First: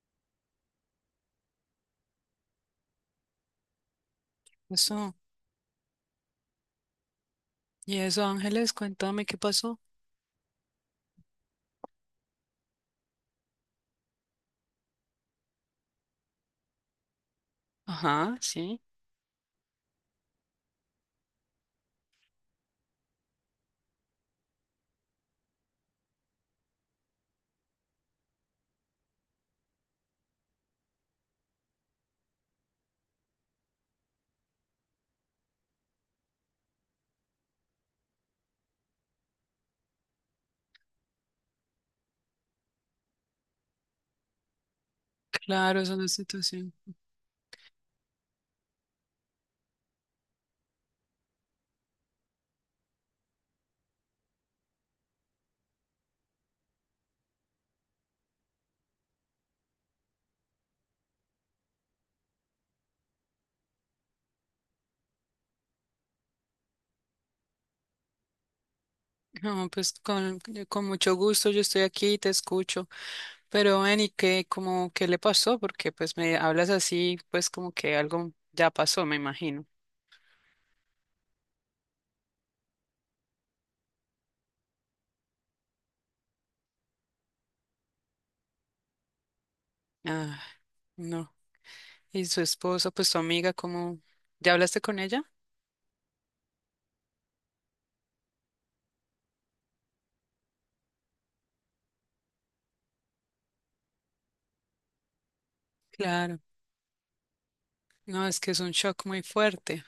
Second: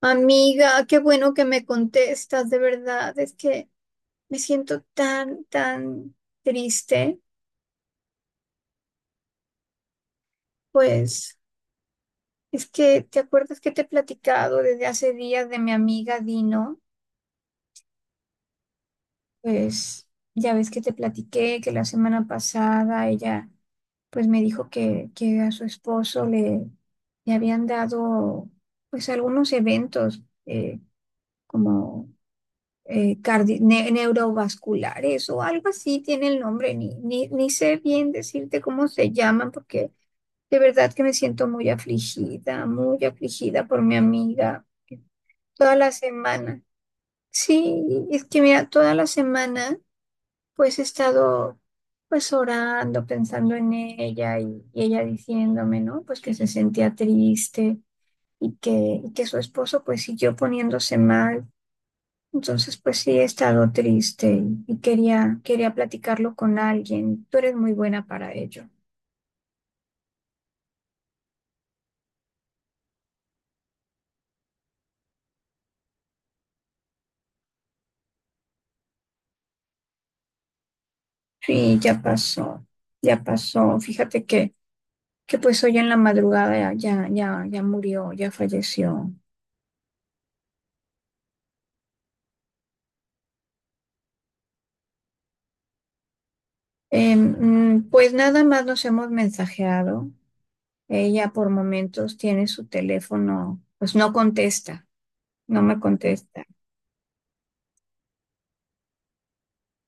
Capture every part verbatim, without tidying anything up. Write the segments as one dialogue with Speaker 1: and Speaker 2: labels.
Speaker 1: Amiga, qué bueno que me contestas, de verdad, es que me siento
Speaker 2: Eso.
Speaker 1: tan, tan triste,
Speaker 2: Y eso, Ángeles, cuéntame qué pasó.
Speaker 1: pues es que te acuerdas que te he platicado desde hace días de mi amiga Dino,
Speaker 2: Ajá, sí.
Speaker 1: pues ya ves que te platiqué que la semana pasada ella pues me dijo que, que a su esposo le, le habían dado pues algunos eventos eh, como eh, cardi- ne- neurovasculares o algo así tiene el nombre, ni, ni, ni sé bien decirte cómo se llaman, porque de verdad que me siento muy afligida, muy afligida por mi amiga eh, toda
Speaker 2: Claro, es
Speaker 1: la
Speaker 2: una
Speaker 1: semana.
Speaker 2: situación.
Speaker 1: Sí, es que mira, toda la semana pues he estado pues orando, pensando en ella y, y ella diciéndome, ¿no? Pues que se sentía triste y que, y que su esposo pues siguió poniéndose mal entonces, pues sí, he estado triste y y quería, quería platicarlo con alguien. Tú eres muy buena para ello.
Speaker 2: No, pues con, con mucho gusto yo estoy aquí y te escucho. Pero ven, ¿y qué, como, qué le pasó? Porque pues me hablas así, pues como que algo ya pasó, me imagino.
Speaker 1: Sí, ya pasó, ya pasó. Fíjate que, que pues hoy en la madrugada ya, ya, ya murió, ya falleció.
Speaker 2: Ah, no. Y su esposa, pues su amiga, ¿cómo? ¿Ya hablaste con ella?
Speaker 1: Eh, mm, pues nada más nos hemos mensajeado. Ella por momentos tiene su teléfono, pues no contesta, no me
Speaker 2: Claro.
Speaker 1: contesta.
Speaker 2: No, es que es un shock muy fuerte.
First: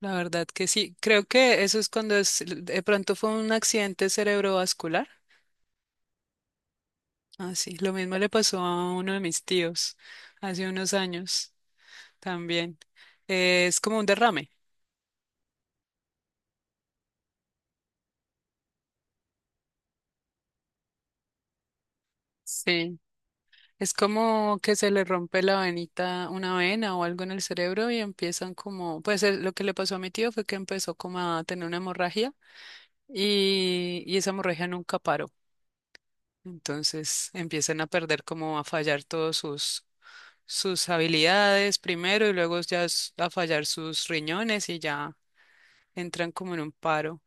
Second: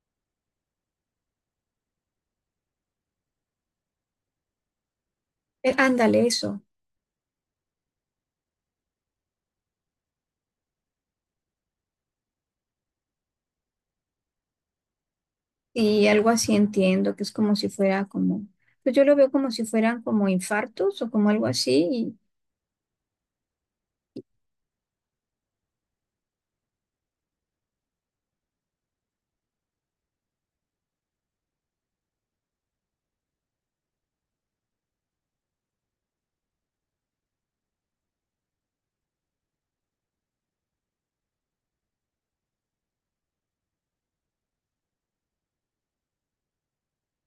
Speaker 2: La verdad que sí. Creo que eso es cuando es, de pronto fue un accidente cerebrovascular.
Speaker 1: Eh, ándale, eso.
Speaker 2: Ah, sí, lo mismo le pasó a uno de mis tíos hace unos años también. Eh, es como un derrame.
Speaker 1: Y algo así entiendo, que es como si fuera como, pues yo lo veo como si fueran como infartos o como algo así. Y
Speaker 2: Sí, es como que se le rompe la venita, una vena o algo en el cerebro y empiezan como, pues eh, lo que le pasó a mi tío fue que empezó como a tener una hemorragia y, y esa hemorragia nunca paró. Entonces empiezan a perder como a fallar todos sus, sus habilidades primero y luego ya s- a fallar sus riñones y ya entran como en un paro.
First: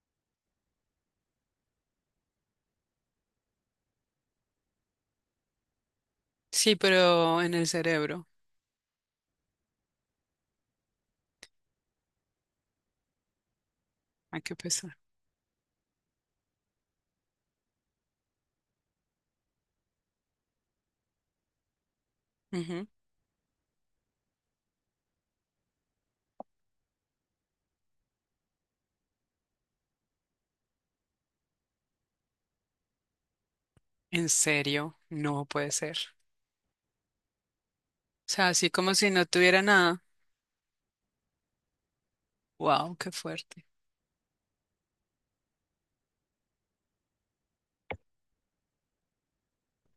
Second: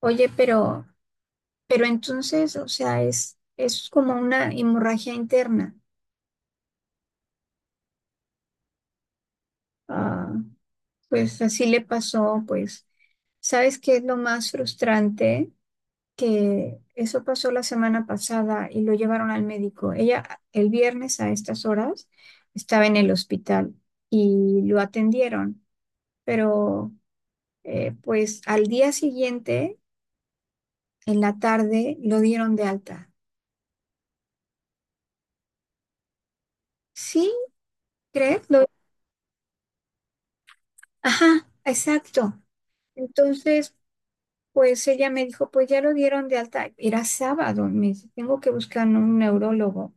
Speaker 1: oye, pero, pero entonces, o sea, es, es como una hemorragia interna.
Speaker 2: Sí, pero en el cerebro,
Speaker 1: Ah, pues así le pasó, pues, ¿sabes qué es lo
Speaker 2: hay
Speaker 1: más
Speaker 2: que pensar.
Speaker 1: frustrante? Que eso pasó la semana pasada y lo llevaron al médico. Ella el viernes a estas horas estaba
Speaker 2: Ujú.
Speaker 1: en el hospital y lo atendieron, pero Eh, pues al día siguiente, en la tarde, lo dieron de alta.
Speaker 2: En serio, no puede ser.
Speaker 1: ¿Sí?
Speaker 2: O
Speaker 1: ¿Crees?
Speaker 2: sea,
Speaker 1: Lo-
Speaker 2: así como si no tuviera nada.
Speaker 1: Ajá, exacto.
Speaker 2: Wow, qué fuerte.
Speaker 1: Entonces, pues ella me dijo, pues ya lo dieron de alta. Era sábado, me dice, tengo que buscar un neurólogo.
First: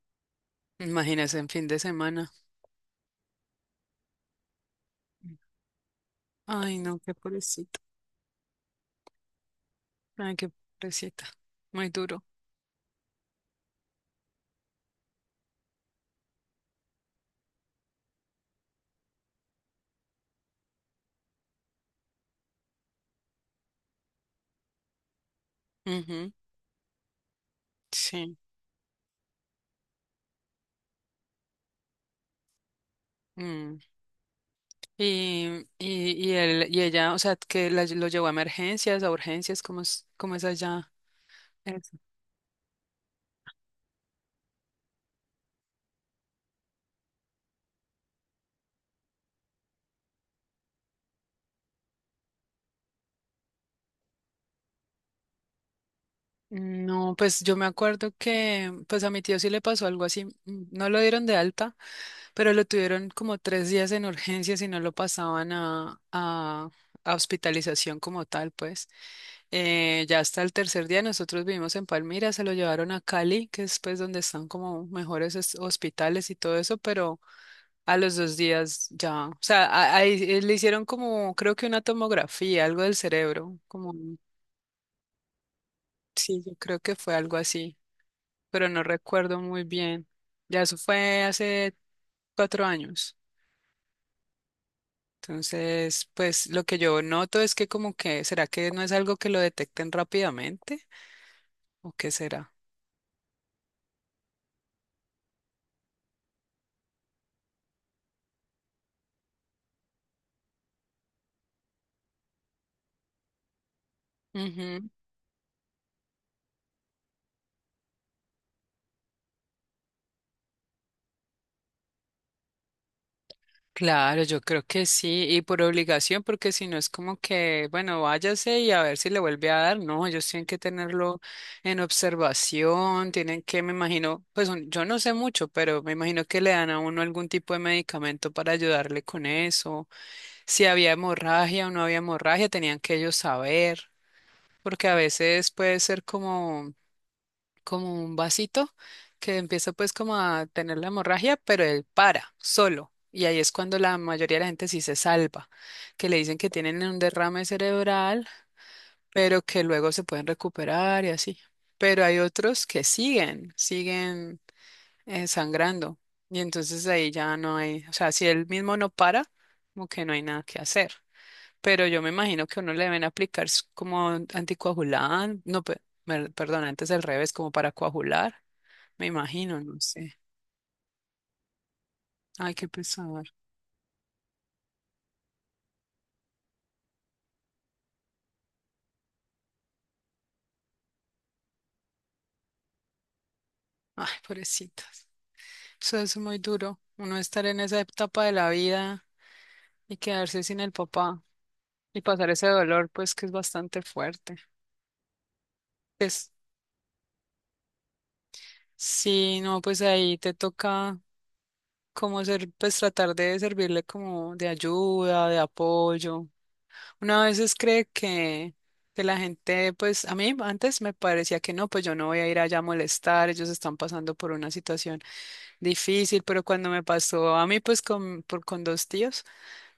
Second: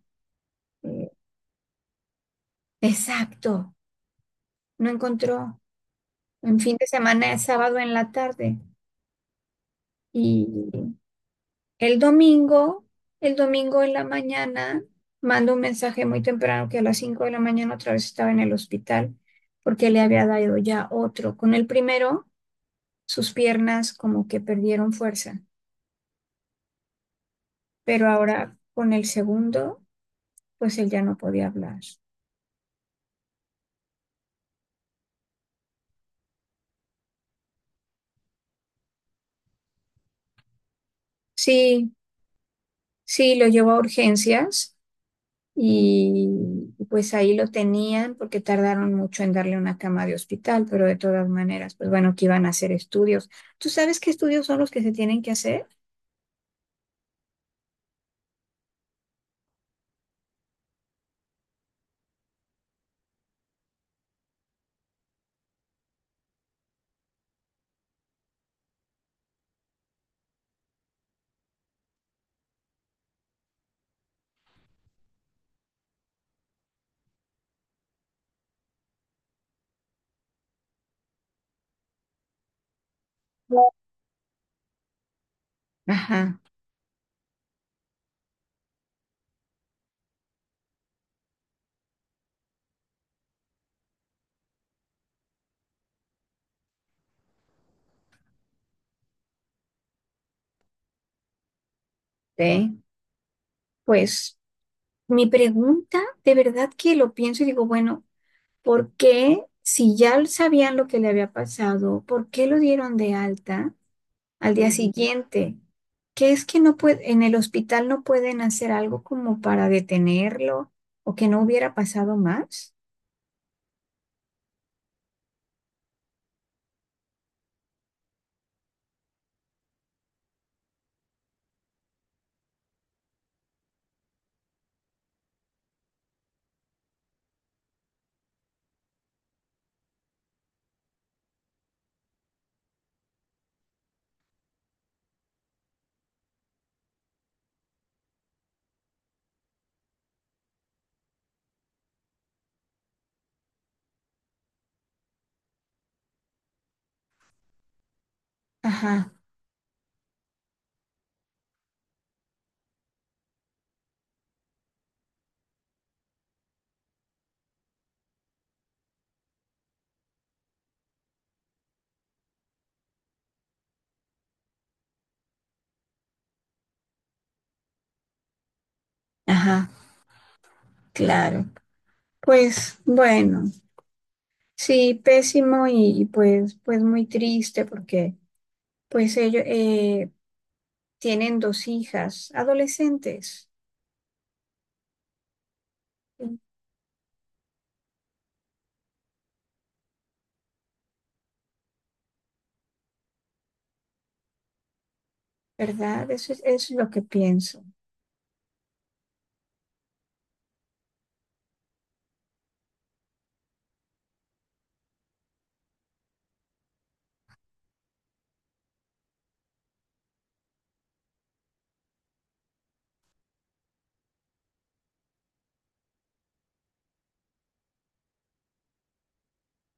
Speaker 1: Eh,
Speaker 2: Imagínese en fin de semana.
Speaker 1: exacto, no encontró. En fin
Speaker 2: Ay,
Speaker 1: de
Speaker 2: no, qué
Speaker 1: semana, es sábado
Speaker 2: pobrecito.
Speaker 1: en la tarde.
Speaker 2: Ay,
Speaker 1: Y
Speaker 2: qué pobrecita. Muy
Speaker 1: el
Speaker 2: duro.
Speaker 1: domingo, el domingo en la mañana, mando un mensaje muy temprano que a las cinco de la mañana otra vez estaba en el hospital porque le había dado ya otro. Con el primero, sus piernas como que perdieron fuerza,
Speaker 2: Ujú.
Speaker 1: pero
Speaker 2: Sí.
Speaker 1: ahora con el segundo, pues él ya no podía hablar.
Speaker 2: Mm. Y, y, y él, y ella, o sea, que la, lo llevó a emergencias, a urgencias, ¿cómo es, cómo es allá?
Speaker 1: Sí,
Speaker 2: Eso.
Speaker 1: sí, lo llevó a urgencias. Y pues ahí lo tenían porque tardaron mucho en darle una cama de hospital, pero de todas maneras, pues bueno, que iban a hacer estudios. ¿Tú sabes qué estudios son los que se tienen que hacer?
Speaker 2: No, pues yo me acuerdo que, pues a mi tío sí le pasó algo así. mm, No lo dieron de alta. Pero lo tuvieron como tres días en urgencias y no lo pasaban a, a, a hospitalización como tal, pues. Eh, ya hasta el tercer día, nosotros vivimos en Palmira, se lo llevaron a Cali, que es pues donde están como mejores es- hospitales y todo eso, pero a los dos días ya, o sea, a- ahí eh, le hicieron como, creo que una tomografía, algo del cerebro,
Speaker 1: No.
Speaker 2: como,
Speaker 1: Ajá,
Speaker 2: sí, yo creo que fue algo así, pero no recuerdo muy bien. Ya eso fue hace cuatro años. Entonces, pues lo que yo noto es que como que, ¿será que no es algo que lo detecten rápidamente? ¿O qué será?
Speaker 1: ¿ve? Pues mi pregunta, de verdad que lo pienso y digo, bueno, ¿por qué si ya sabían lo que le había pasado, por qué lo dieron de alta al día
Speaker 2: Ujú.
Speaker 1: siguiente? ¿Qué es que no puede, en el hospital no pueden hacer algo como para detenerlo o que no hubiera pasado más?
Speaker 2: Claro, yo creo que sí, y por obligación, porque si no es como que, bueno, váyase y a ver si le vuelve a dar. No, ellos tienen que tenerlo en observación, tienen que, me imagino, pues un- yo no sé mucho, pero me imagino que le dan a uno algún tipo de medicamento para ayudarle con eso. Si había hemorragia o no había hemorragia, tenían que ellos saber. Porque a veces puede ser como, como un vasito que empieza pues como a tener la hemorragia, pero él para solo. Y ahí es cuando la mayoría de la gente sí se salva, que le dicen que tienen un derrame cerebral,
Speaker 1: Ajá,
Speaker 2: pero que luego se pueden recuperar y así. Pero hay otros que siguen, siguen eh, sangrando. Y entonces ahí ya no hay, o sea, si él mismo no para, como que no hay nada que hacer. Pero yo me imagino que uno le deben aplicar s- como anticoagulante, no, pe- mer- perdón, antes al revés, como para coagular, me imagino,
Speaker 1: ajá,
Speaker 2: no sé.
Speaker 1: claro.
Speaker 2: Ay, qué
Speaker 1: Pues
Speaker 2: pesar.
Speaker 1: bueno, sí, pésimo y pues, pues muy triste porque pues ellos eh, tienen dos hijas adolescentes,
Speaker 2: Ay, pobrecitas. Eso es muy duro. Uno estar en esa etapa de la vida y quedarse sin el papá y pasar ese dolor, pues que es bastante fuerte.
Speaker 1: ¿verdad?
Speaker 2: Es,
Speaker 1: Eso es, eso es lo que pienso.
Speaker 2: sí, no, pues ahí te toca como ser, pues tratar de servirle como de ayuda, de apoyo. Una a veces cree que, que la gente, pues a mí antes me parecía que no, pues yo no voy a ir allá a molestar, ellos están pasando por una situación difícil, pero cuando me pasó a mí, pues con, por, con dos tíos,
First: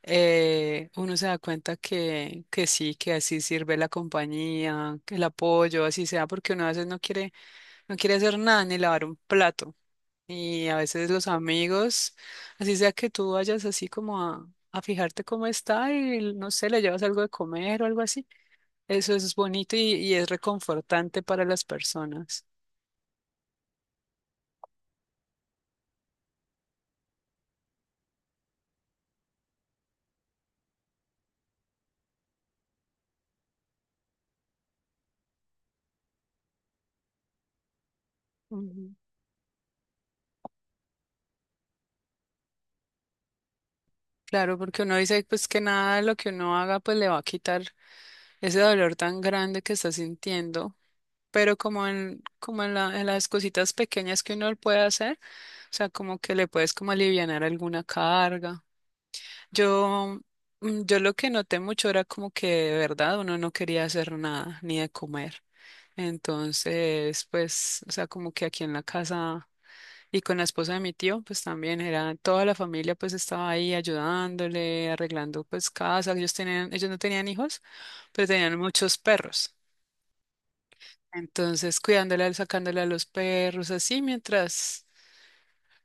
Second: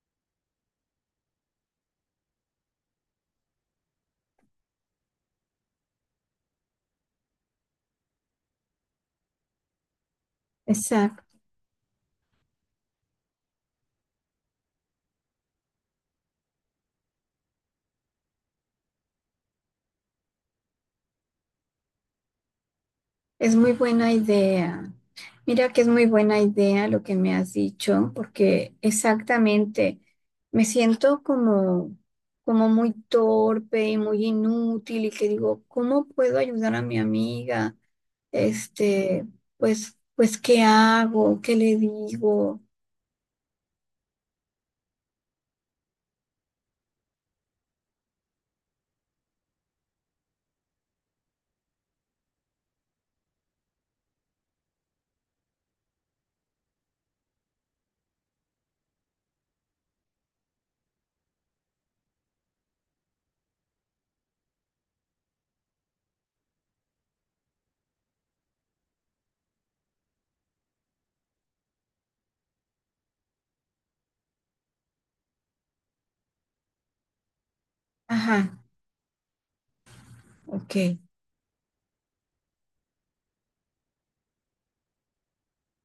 Speaker 2: eh, uno se da cuenta que, que sí, que así sirve la compañía, que el apoyo, así sea, porque uno a veces no quiere, no quiere hacer nada ni lavar un plato. Y a veces
Speaker 1: Exacto,
Speaker 2: los amigos, así sea que tú vayas así como a, a fijarte cómo está y no sé, le llevas algo de comer o algo así, eso es bonito y, y es reconfortante para las personas.
Speaker 1: es muy buena idea. Mira que es muy buena idea lo que me has dicho porque exactamente me siento como, como muy torpe y muy inútil y que digo, ¿cómo puedo ayudar a mi amiga?
Speaker 2: Ujú.
Speaker 1: Este, pues, pues, ¿qué hago? ¿Qué le digo?
Speaker 2: Claro, porque uno dice pues que nada de lo que uno haga pues le va a quitar ese dolor tan grande que está sintiendo. Pero como en, como en la- en las cositas pequeñas que uno puede hacer, o sea, como que le puedes como alivianar alguna carga. Yo, mm, yo lo que noté mucho era como que de verdad uno no quería hacer nada, ni de comer. Entonces, pues, o sea, como que aquí en la casa y con la esposa de mi tío, pues también era toda la familia, pues estaba ahí ayudándole, arreglando pues casa. Ellos tenían, ellos no tenían hijos, pero
Speaker 1: Ajá,
Speaker 2: tenían muchos perros.
Speaker 1: ok,
Speaker 2: Entonces, cuidándola, sacándola a los perros, así mientras,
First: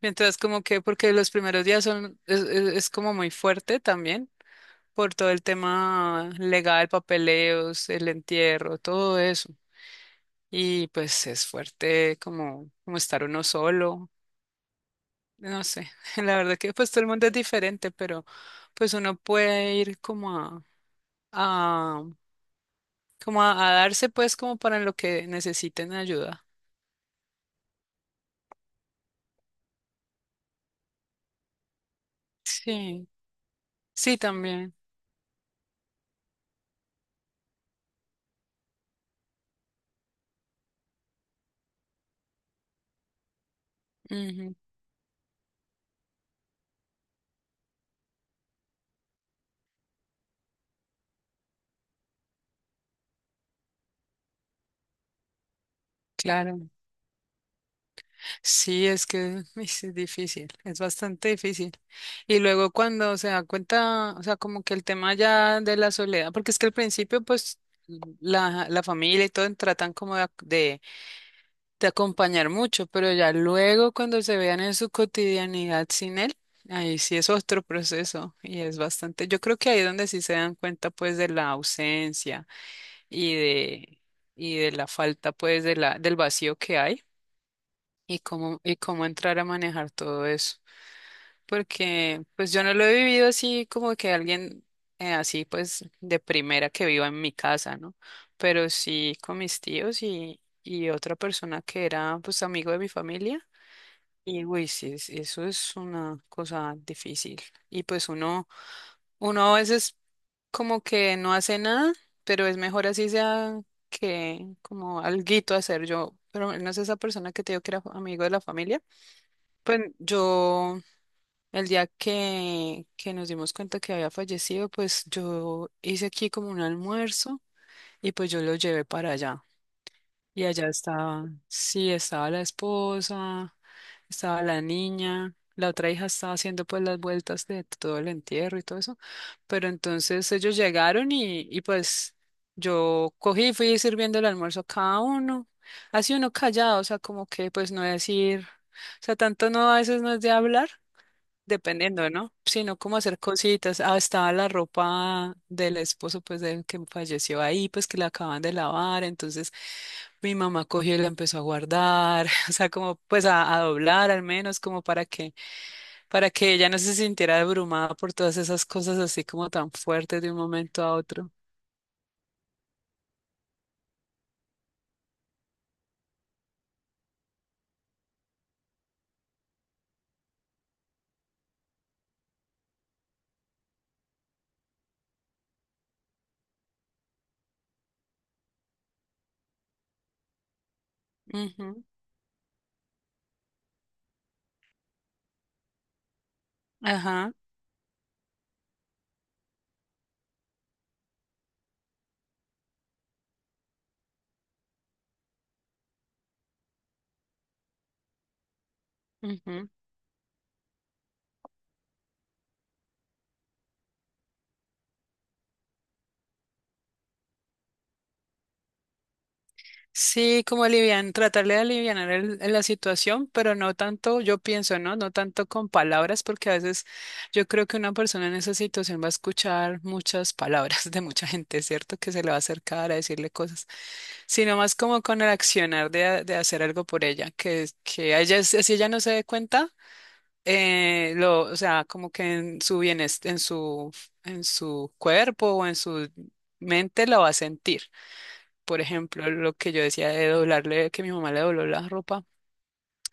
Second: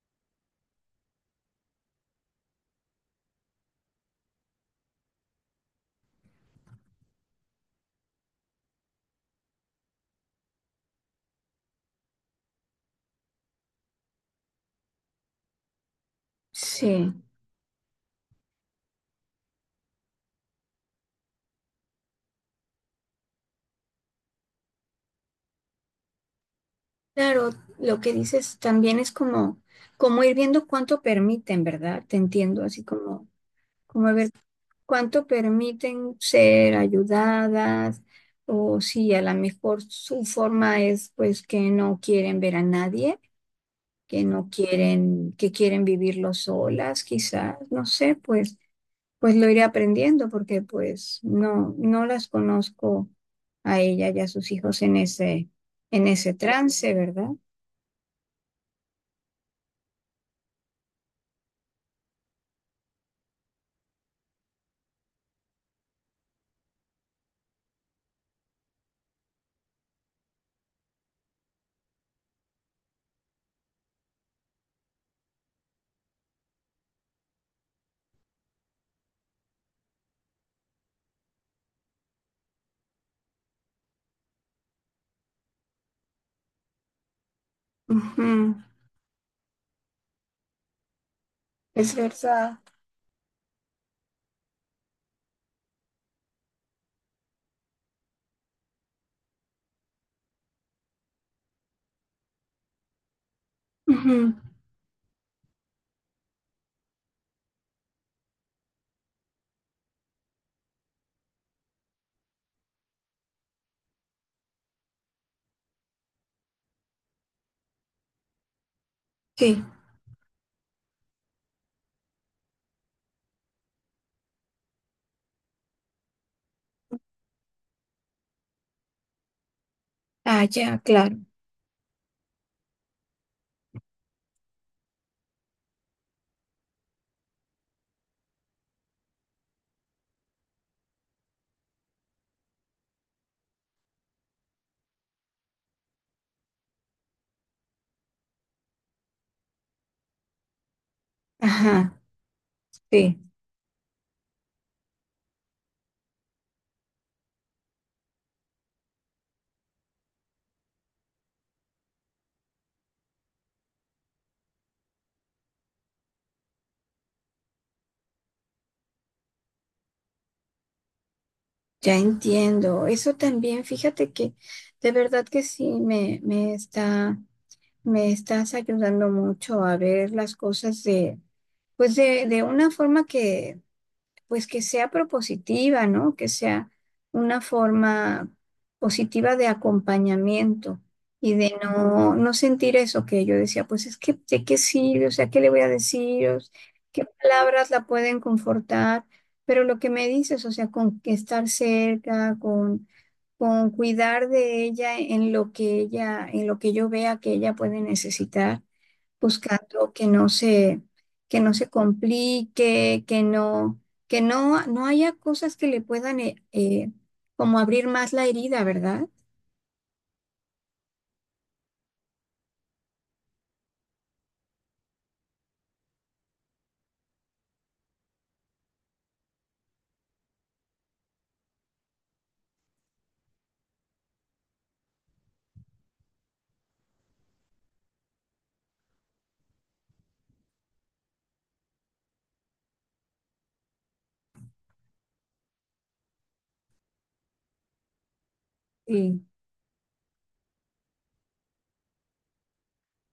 Speaker 2: mientras como que, porque los primeros días son, es, es- es como muy fuerte también por todo el tema legal, papeleos, el entierro, todo eso. Y pues es fuerte como, como estar uno solo, no sé, la verdad que pues todo el
Speaker 1: sí.
Speaker 2: mundo es diferente, pero pues uno puede ir como a, a como a, a darse pues como para lo que necesiten ayuda.
Speaker 1: Claro, lo que dices también es como, como ir viendo cuánto permiten, ¿verdad? Te entiendo, así
Speaker 2: Sí,
Speaker 1: como, como
Speaker 2: sí
Speaker 1: ver
Speaker 2: también.
Speaker 1: cuánto permiten ser ayudadas, o si a lo mejor su forma es pues que no quieren ver a nadie, que no quieren, que quieren vivirlo solas, quizás, no sé, pues. Pues lo iré aprendiendo porque pues no, no las conozco a ella y a sus hijos en ese, en ese
Speaker 2: Claro,
Speaker 1: trance, ¿verdad?
Speaker 2: sí, es que uy, sí, es difícil, es bastante difícil. Y luego cuando se da cuenta, o sea, como que el tema ya de la soledad, porque es que al principio, pues, la, la familia y todo tratan como de, ac- de, de acompañar mucho, pero ya luego cuando se vean en su cotidianidad sin él, ahí sí es otro proceso y es bastante, yo creo que ahí es donde sí se dan cuenta, pues, de la ausencia y de, y de la falta, pues, de la, del vacío que hay. Y
Speaker 1: Ujú,
Speaker 2: cómo, y cómo entrar a manejar todo eso.
Speaker 1: es
Speaker 2: Porque pues
Speaker 1: verdad.
Speaker 2: yo no lo he vivido así como que alguien eh, así pues de primera que viva en mi casa, ¿no? Pero sí con mis tíos y, y otra persona que era pues amigo de mi familia.
Speaker 1: Ujú,
Speaker 2: Y uy, sí, es- eso es una cosa difícil. Y pues uno, uno a veces como que no hace nada, pero es mejor así sea que como alguito hacer yo. Pero no es esa persona que te digo que era amigo de la familia.
Speaker 1: sí.
Speaker 2: Pues yo, el día que, que nos dimos cuenta que había fallecido, pues yo hice aquí como un almuerzo y pues yo lo llevé para allá.
Speaker 1: Ah,
Speaker 2: Y allá
Speaker 1: ya, claro.
Speaker 2: estaba, sí, estaba la esposa, estaba la niña, la otra hija estaba haciendo pues las vueltas de todo el entierro y todo eso. Pero entonces ellos llegaron y, y pues yo cogí y fui sirviendo el almuerzo a cada uno. Así uno callado, o sea, como que pues no decir, o sea, tanto no, a veces no es de hablar.
Speaker 1: Ajá,
Speaker 2: Dependiendo, ¿no? Sino como hacer
Speaker 1: sí,
Speaker 2: cositas. Ah, estaba la ropa del esposo, pues, del que falleció ahí, pues, que la acaban de lavar. Entonces, mi mamá cogió y la empezó a guardar, o sea, como, pues, a, a doblar al menos, como para que, para que ella no se sintiera abrumada por todas esas cosas así como tan fuertes de un momento a otro.
Speaker 1: ya entiendo. Eso también, fíjate que de verdad que sí me, me está, me estás ayudando mucho a ver las cosas de, pues de, de una forma que pues que sea propositiva, ¿no? Que sea una forma positiva de acompañamiento y de
Speaker 2: Ujú.
Speaker 1: no, no sentir eso que yo decía, pues es que de qué sirve, o sea, ¿qué le voy a decir? O s- ¿qué
Speaker 2: Ajá.
Speaker 1: palabras la pueden confortar? Pero lo que me dices, o sea, con que estar cerca, con, con cuidar de ella en lo que ella, en lo que yo vea que ella puede necesitar
Speaker 2: Ujú.
Speaker 1: buscando que no se, que no se complique, que no, que no, no haya cosas que le puedan eh, eh, como abrir más la herida, ¿verdad?
Speaker 2: Sí, como alivian, tratarle de alivianar el- la situación, pero no tanto, yo pienso, ¿no? No tanto con palabras, porque a veces yo creo que una persona en esa situación va a escuchar muchas palabras de mucha gente, ¿cierto? Que se le va a acercar a decirle cosas, sino más como con el accionar de, a- de hacer algo por ella, que, que a ella, si si ella no se dé cuenta, eh, lo, o sea, como que en su bienestar, en su, en su cuerpo o en su mente lo va a sentir. Por
Speaker 1: Sí.
Speaker 2: ejemplo, lo que yo decía de doblarle, que mi mamá le dobló la ropa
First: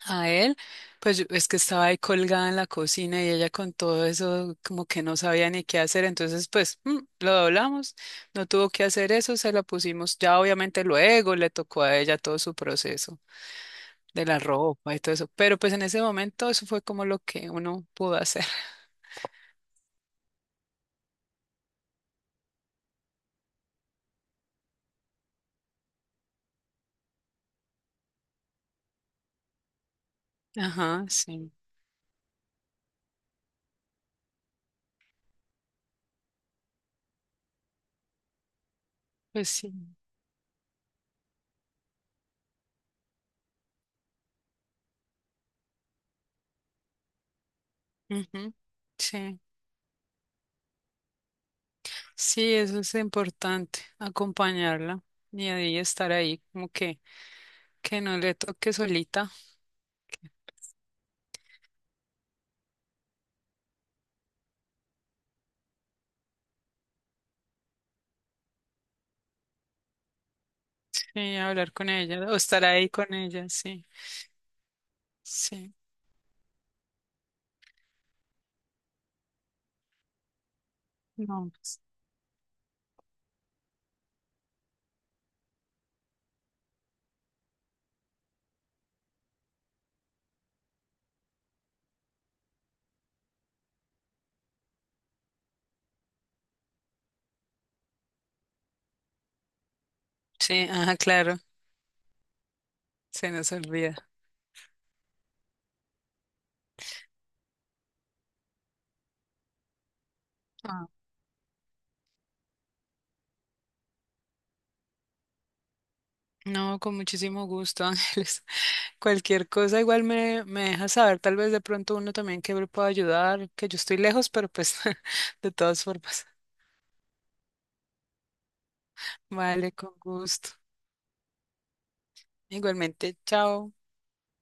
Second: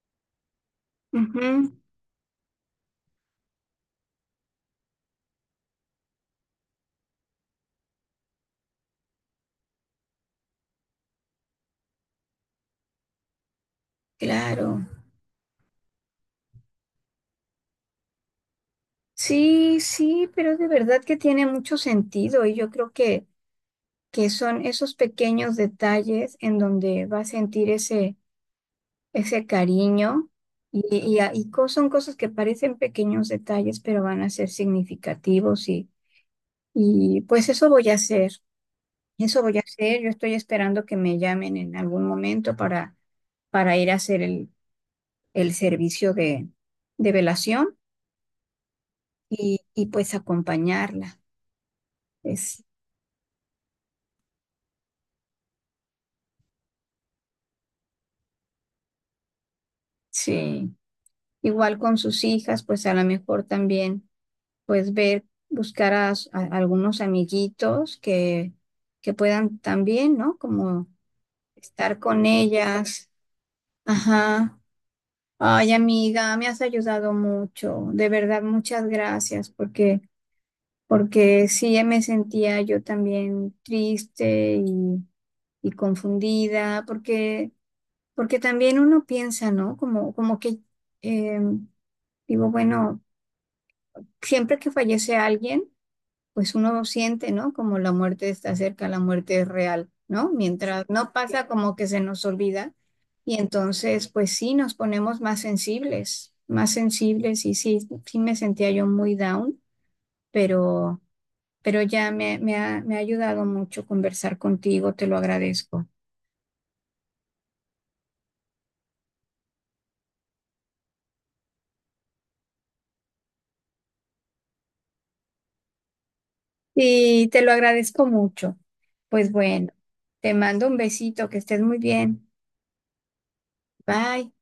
Speaker 2: a él, pues yo- es que
Speaker 1: Ujú,
Speaker 2: estaba ahí colgada en la cocina y ella con todo eso como que no sabía ni qué hacer, entonces pues mm, lo doblamos, no tuvo que hacer eso, se la pusimos, ya obviamente luego le tocó a ella todo su proceso de la
Speaker 1: claro.
Speaker 2: ropa y todo eso, pero pues en ese momento eso fue como lo que uno pudo hacer.
Speaker 1: Sí, sí, pero de verdad que tiene mucho sentido y yo creo que, que son esos pequeños detalles en donde va a sentir ese, ese cariño y,
Speaker 2: Ajá,
Speaker 1: y, a- y
Speaker 2: sí,
Speaker 1: co- son cosas que parecen pequeños detalles, pero van a ser significativos y, y pues eso voy a hacer. Eso
Speaker 2: pues
Speaker 1: voy a
Speaker 2: sí.
Speaker 1: hacer. Yo estoy esperando que me llamen en algún momento para, para ir a hacer el, el servicio de, de velación
Speaker 2: Ujú. Sí.
Speaker 1: y, y pues acompañarla.
Speaker 2: Sí,
Speaker 1: Es,
Speaker 2: eso es importante, acompañarla y ahí estar ahí, como que, que no le toque solita,
Speaker 1: sí. Igual con sus hijas, pues a lo mejor también pues ver, buscar a, s- a algunos amiguitos que, que puedan también, ¿no? Como
Speaker 2: sí, hablar con
Speaker 1: estar
Speaker 2: ella
Speaker 1: con
Speaker 2: o estar ahí
Speaker 1: ellas.
Speaker 2: con ella, sí,
Speaker 1: Ajá. Ay,
Speaker 2: sí,
Speaker 1: amiga, me has ayudado mucho. De verdad, muchas gracias porque... porque
Speaker 2: no, pues,
Speaker 1: sí me sentía yo también triste y, y confundida, porque, porque también uno piensa, ¿no? Como, como que eh, digo, bueno, siempre que fallece alguien, pues uno siente, ¿no? Como la muerte está cerca, la muerte es real, ¿no?
Speaker 2: sí,
Speaker 1: Mientras
Speaker 2: ah,
Speaker 1: no
Speaker 2: claro,
Speaker 1: pasa, como que se nos olvida.
Speaker 2: se
Speaker 1: Y
Speaker 2: nos
Speaker 1: entonces,
Speaker 2: olvida.
Speaker 1: pues sí, nos ponemos más sensibles, más sensibles y sí, sí me sentía yo muy down,
Speaker 2: Ah,
Speaker 1: pero... pero ya me, me ha, me ha ayudado mucho conversar contigo, te lo agradezco.
Speaker 2: no, con muchísimo gusto, Ángeles. Cualquier cosa, igual me, me deja saber, tal vez de pronto uno también que le pueda ayudar, que yo estoy lejos, pero pues de todas formas,
Speaker 1: Sí, te lo agradezco mucho. Pues bueno,
Speaker 2: vale, con
Speaker 1: te
Speaker 2: gusto.
Speaker 1: mando un besito, que estés muy bien.
Speaker 2: Igualmente, chao.
Speaker 1: Bye.